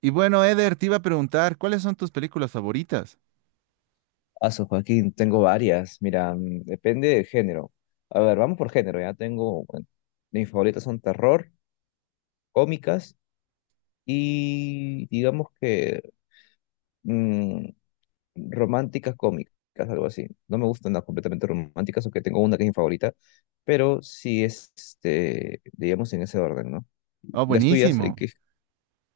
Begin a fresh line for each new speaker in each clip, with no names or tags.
Y bueno, Eder, te iba a preguntar, ¿cuáles son tus películas favoritas?
Aso, Joaquín, tengo varias. Mira, depende del género. A ver, vamos por género. Ya tengo, bueno, mis favoritas son terror, cómicas y digamos que mm, románticas cómicas, algo así. No me gustan las completamente románticas, aunque tengo una que es mi favorita, pero sí es, este, digamos, en ese orden, ¿no? ¿Y
Oh,
las tuyas? ¿En
buenísimo.
qué?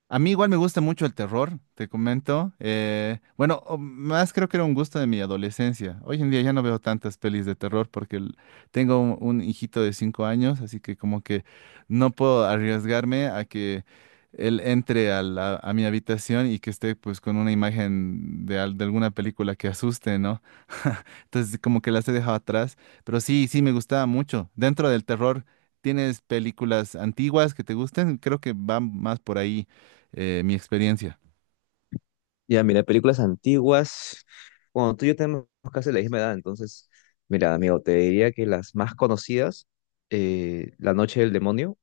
A mí igual me gusta mucho el terror, te comento. Bueno, o más creo que era un gusto de mi adolescencia. Hoy en día ya no veo tantas pelis de terror porque tengo un hijito de 5 años, así que como que no puedo arriesgarme a que él entre a mi habitación y que esté pues con una imagen de alguna película que asuste, ¿no? Entonces como que las he dejado atrás, pero sí, sí, me gustaba mucho. Dentro del terror, ¿tienes películas antiguas que te gusten? Creo que van más por ahí. Mi experiencia.
Ya, mira, películas antiguas. Bueno, tú y yo tenemos casi la misma edad, entonces, mira, amigo, te diría que las más conocidas, La Noche del Demonio,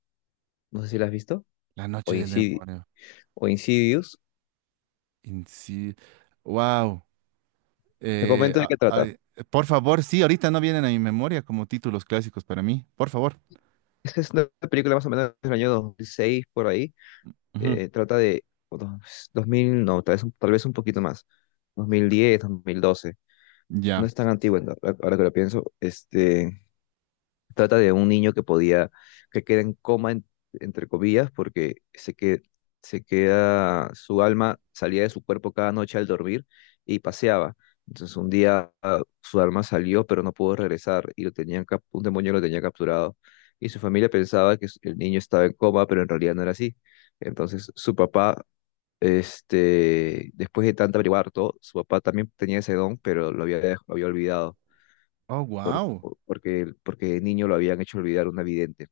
no sé si la has visto,
La
o
noche del demonio.
O Insidious.
Inci- Wow.
Te
Eh,
comento de
a-
qué
a-
trata.
por favor, sí, ahorita no vienen a mi memoria como títulos clásicos para mí. Por favor.
Esta es una película más o menos del año 2006 por ahí.
Ujú.
Trata de 2000, no, tal vez, tal vez un poquito más, 2010, dos mil doce. No
Ya.
es tan antigua, ahora que lo pienso. Este, trata de un niño que que queda en coma, entre comillas, porque se queda, su alma salía de su cuerpo cada noche al dormir y paseaba. Entonces un día ah, su alma salió, pero no pudo regresar y lo un demonio lo tenía capturado. Y su familia pensaba que el niño estaba en coma, pero en realidad no era así. Entonces su papá, este, después de tanto averiguar todo, su papá también tenía ese don, pero lo lo había olvidado
Oh,
por-
wow.
porque, porque de niño lo habían hecho olvidar una vidente.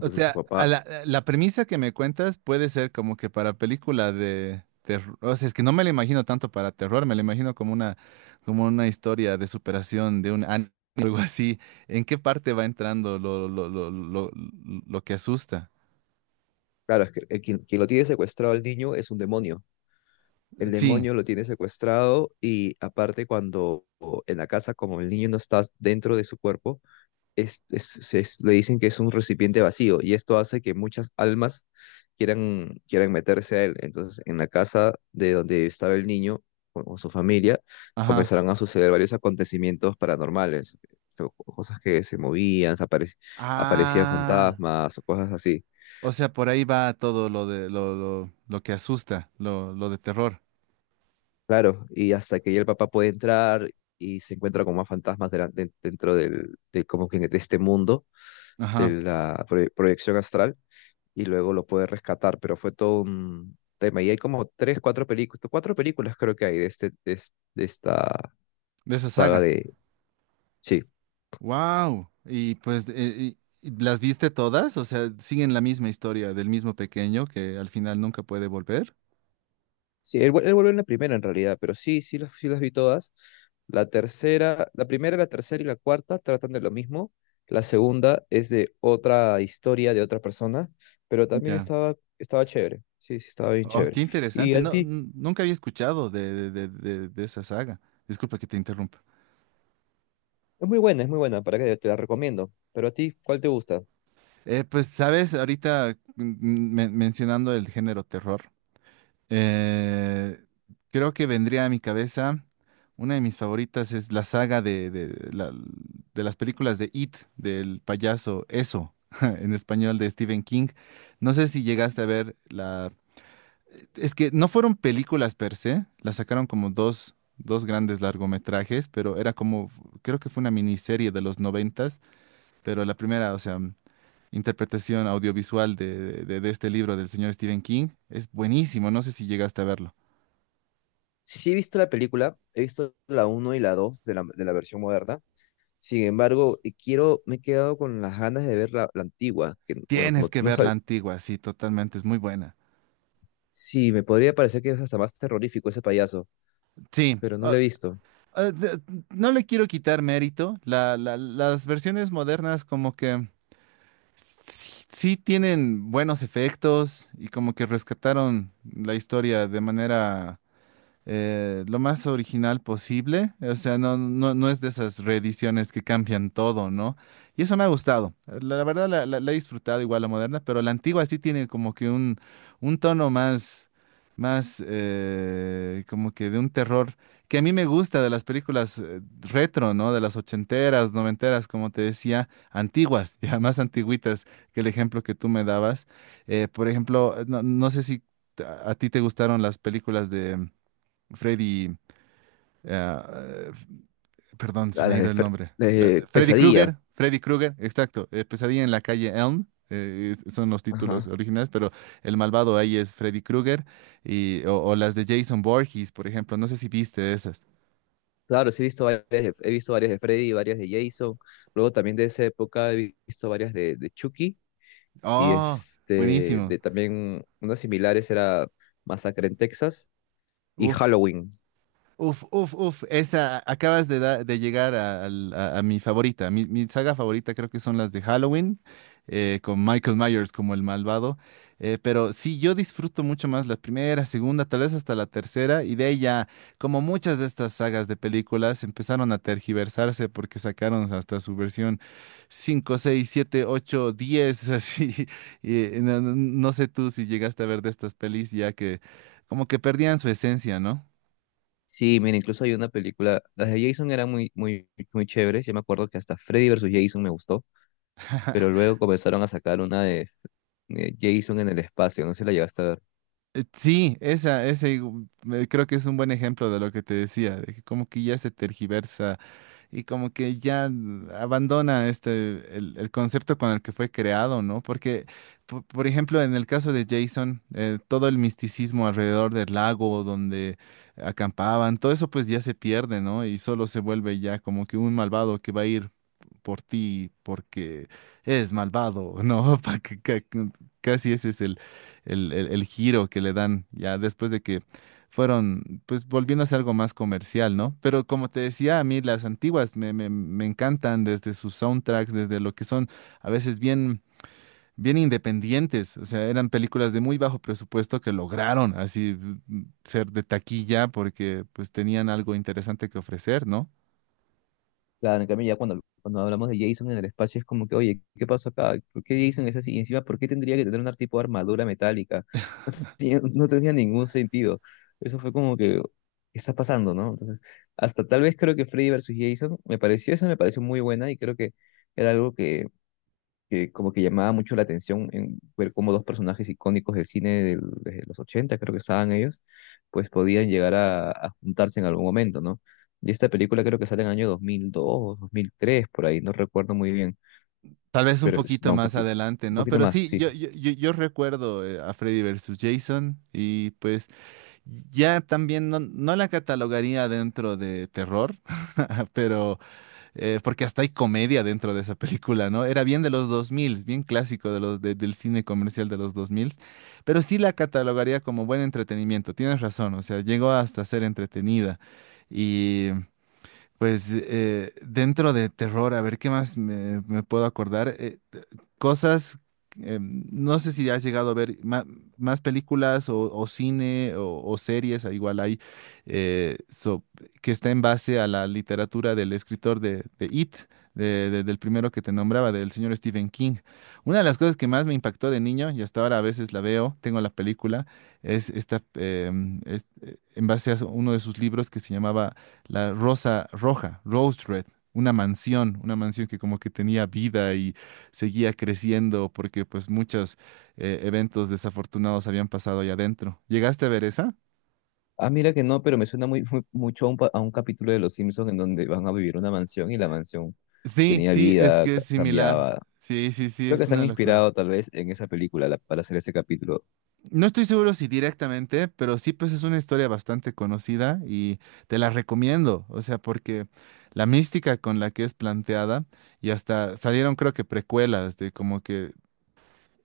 O
su
sea, a
papá,
la, a la premisa que me cuentas puede ser como que para película de terror. O sea, es que no me la imagino tanto para terror, me la imagino como una historia de superación de un anime, algo así. ¿En qué parte va entrando lo que asusta?
claro, es que quien lo tiene secuestrado al niño es un demonio. El
Sí,
demonio lo tiene secuestrado y aparte cuando en la casa, como el niño no está dentro de su cuerpo, le dicen que es un recipiente vacío y esto hace que muchas almas quieran meterse a él. Entonces, en la casa de donde estaba el niño o su familia,
ajá.
comenzaron a suceder varios acontecimientos paranormales, cosas que se movían, aparecían
Ah,
fantasmas o cosas así.
o sea, por ahí va todo lo de lo que asusta, lo de terror.
Claro, y hasta que ya el papá puede entrar y se encuentra con más fantasmas dentro del, de, como que de este mundo, de
Ajá,
la proyección astral y luego lo pude rescatar, pero fue todo un tema. Y hay como tres, cuatro películas creo que hay de, este, de esta
de esa
saga
saga.
de... Sí,
Wow. Y pues, ¿las viste todas? O sea, siguen la misma historia del mismo pequeño que al final nunca puede volver.
él vuelve en la primera en realidad, pero sí, sí las vi todas. La tercera, la primera, la tercera y la cuarta tratan de lo mismo. La segunda es de otra historia de otra persona, pero también
Ya.
estaba chévere. Sí, sí, estaba bien
Oh, qué
chévere. Y
interesante.
a
No,
ti,
nunca había escuchado de esa saga. Disculpa que te interrumpa.
es muy buena, para que te la recomiendo. Pero a ti, ¿cuál te gusta?
Pues, sabes, ahorita mencionando el género terror. Eh, creo que vendría a mi cabeza, una de mis favoritas es la saga de las películas de It, del payaso Eso, en español de Stephen King. No sé si llegaste a ver la... Es que no fueron películas per se, las sacaron como dos grandes largometrajes, pero era como, creo que fue una miniserie de los 90, pero la primera, o sea, interpretación audiovisual de este libro del señor Stephen King es buenísimo, no sé si llegaste a verlo.
Sí he visto la película, he visto la uno y la 2 de de la versión moderna. Sin embargo, me he quedado con las ganas de ver la antigua, que bueno, como
Tienes
tú
que
no
ver la
sabes,
antigua, sí, totalmente, es muy buena.
sí, me podría parecer que es hasta más terrorífico ese payaso,
Sí,
pero no lo he visto.
ah, de- no le quiero quitar mérito. Las versiones modernas como que sí, sí tienen buenos efectos y como que rescataron la historia de manera lo más original posible. O sea, no, no, no es de esas reediciones que cambian todo, ¿no? Y eso me ha gustado. La verdad la he disfrutado igual la moderna, pero la antigua sí tiene como que un tono más, más como que de un terror que a mí me gusta de las películas retro, ¿no? De las ochenteras, noventeras, como te decía, antiguas, ya más antigüitas que el ejemplo que tú me dabas. Por ejemplo, no, no sé si a ti te gustaron las películas de Freddy, eh, eh, perdón, se
A
me ha
las
ido
de,
el nombre.
De
Freddy
Pesadilla,
Krueger, Freddy Krueger, exacto. Pesadilla en la calle Elm, son los títulos
ajá.
originales, pero el malvado ahí es Freddy Krueger y o las de Jason Voorhees, por ejemplo. No sé si viste esas.
Claro, sí he visto varias, he visto varias de Freddy, varias de Jason. Luego también de esa época he visto varias de Chucky y
Oh,
este,
buenísimo.
de también unas similares era Masacre en Texas y
Uf,
Halloween.
uf, uf, uf, esa, acabas de llegar a mi favorita. Mi saga favorita creo que son las de Halloween, con Michael Myers como el malvado. Pero sí, yo disfruto mucho más la primera, segunda, tal vez hasta la tercera, y de ahí ya, como muchas de estas sagas de películas, empezaron a tergiversarse porque sacaron hasta su versión 5, 6, 7, 8, diez, así. Y no, no sé tú si llegaste a ver de estas pelis ya que como que perdían su esencia, ¿no?
Sí, mira, incluso hay una película, las de Jason eran muy, muy, muy chéveres, yo me acuerdo que hasta Freddy versus Jason me gustó, pero luego comenzaron a sacar una de Jason en el espacio, no sé si la llegaste a ver.
Sí, creo que es un buen ejemplo de lo que te decía, de que como que ya se tergiversa y como que ya abandona este el concepto con el que fue creado, ¿no? Porque, por ejemplo, en el caso de Jason, todo el misticismo alrededor del lago donde acampaban, todo eso pues ya se pierde, ¿no? Y solo se vuelve ya como que un malvado que va a ir por ti porque es malvado, ¿no? Casi ese es el giro que le dan ya después de que fueron, pues volviéndose algo más comercial, ¿no? Pero como te decía, a mí las antiguas me encantan desde sus soundtracks, desde lo que son a veces bien, bien independientes, o sea, eran películas de muy bajo presupuesto que lograron así ser de taquilla porque pues tenían algo interesante que ofrecer, ¿no?
Claro, en cambio ya cuando hablamos de Jason en el espacio es como que, oye, ¿qué pasó acá? ¿Por qué Jason es así? Y encima, ¿por qué tendría que tener un tipo de armadura metálica? No no tenía ningún sentido. Eso fue como que, ¿qué está pasando, no? Entonces, hasta tal vez creo que Freddy versus Jason, esa me pareció muy buena y creo que era algo que como que llamaba mucho la atención en ver cómo dos personajes icónicos del cine de los 80 creo que estaban ellos, pues podían llegar a juntarse en algún momento, ¿no? Y esta película creo que sale en el año 2002, 2003 por ahí, no recuerdo muy bien,
Tal vez un
pero
poquito
no,
más adelante,
un
¿no?
poquito
Pero
más,
sí,
sí.
yo recuerdo a Freddy versus Jason y pues ya también no la catalogaría dentro de terror, pero porque hasta hay comedia dentro de esa película, ¿no? Era bien de los 2000, bien clásico del cine comercial de los 2000. Pero sí la catalogaría como buen entretenimiento, tienes razón, o sea, llegó hasta ser entretenida. Pues dentro de terror, a ver qué más me puedo acordar. Cosas, no sé si has llegado a ver más películas o cine o series, igual hay, eh, so- que está en base a la literatura del escritor de It, del primero que te nombraba, del señor Stephen King. Una de las cosas que más me impactó de niño, y hasta ahora a veces la veo, tengo la película, es esta, en base a uno de sus libros que se llamaba la rosa roja, Rose Red, una mansión que como que tenía vida y seguía creciendo porque pues muchos eventos desafortunados habían pasado allá adentro. ¿Llegaste a ver esa?
Ah, mira que no, pero me suena muy, mucho a un, a un capítulo de Los Simpsons en donde van a vivir una mansión y la mansión
Sí,
tenía
sí, es
vida,
que es similar.
cambiaba.
Sí, sí, sí,
Creo que
es
se han
una locura.
inspirado tal vez en esa película para hacer ese capítulo.
No estoy seguro si directamente, pero sí, pues es una historia bastante conocida y te la recomiendo. O sea, porque la mística con la que es planteada y hasta salieron creo que precuelas de como que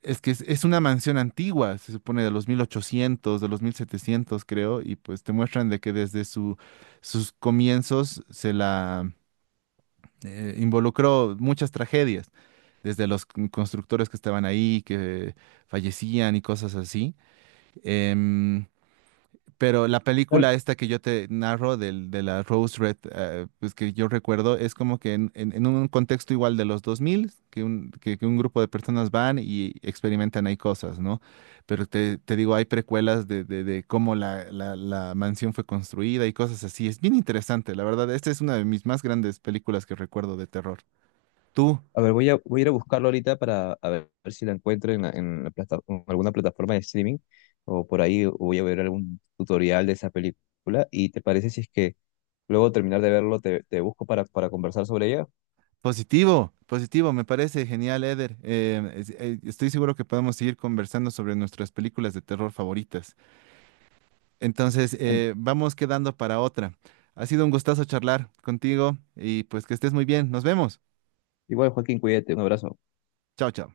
es que es una mansión antigua, se supone de los 1800, de los 1700 creo, y pues te muestran de que desde sus comienzos se la involucró muchas tragedias, desde los constructores que estaban ahí, que fallecían y cosas así. Em, pero la
Tal,
película esta que yo te narro de la Rose Red, pues que yo recuerdo, es como que en un contexto igual de los 2000, que un grupo de personas van y experimentan ahí cosas, ¿no? Pero te digo, hay precuelas de cómo la mansión fue construida y cosas así. Es bien interesante, la verdad. Esta es una de mis más grandes películas que recuerdo de terror. Tú,
a ver, voy a ir a buscarlo ahorita para a ver, ver si la encuentro en la plata- en alguna plataforma de streaming o por ahí voy a ver algún tutorial de esa película. ¿Y te parece si es que luego de terminar de verlo te busco para conversar sobre ella?
positivo, positivo, me parece genial, Eder. Estoy seguro que podemos seguir conversando sobre nuestras películas de terror favoritas. Entonces,
En-
vamos quedando para otra. Ha sido un gustazo charlar contigo y pues que estés muy bien. Nos vemos.
igual, Joaquín, cuídate, un abrazo.
Chao, chao.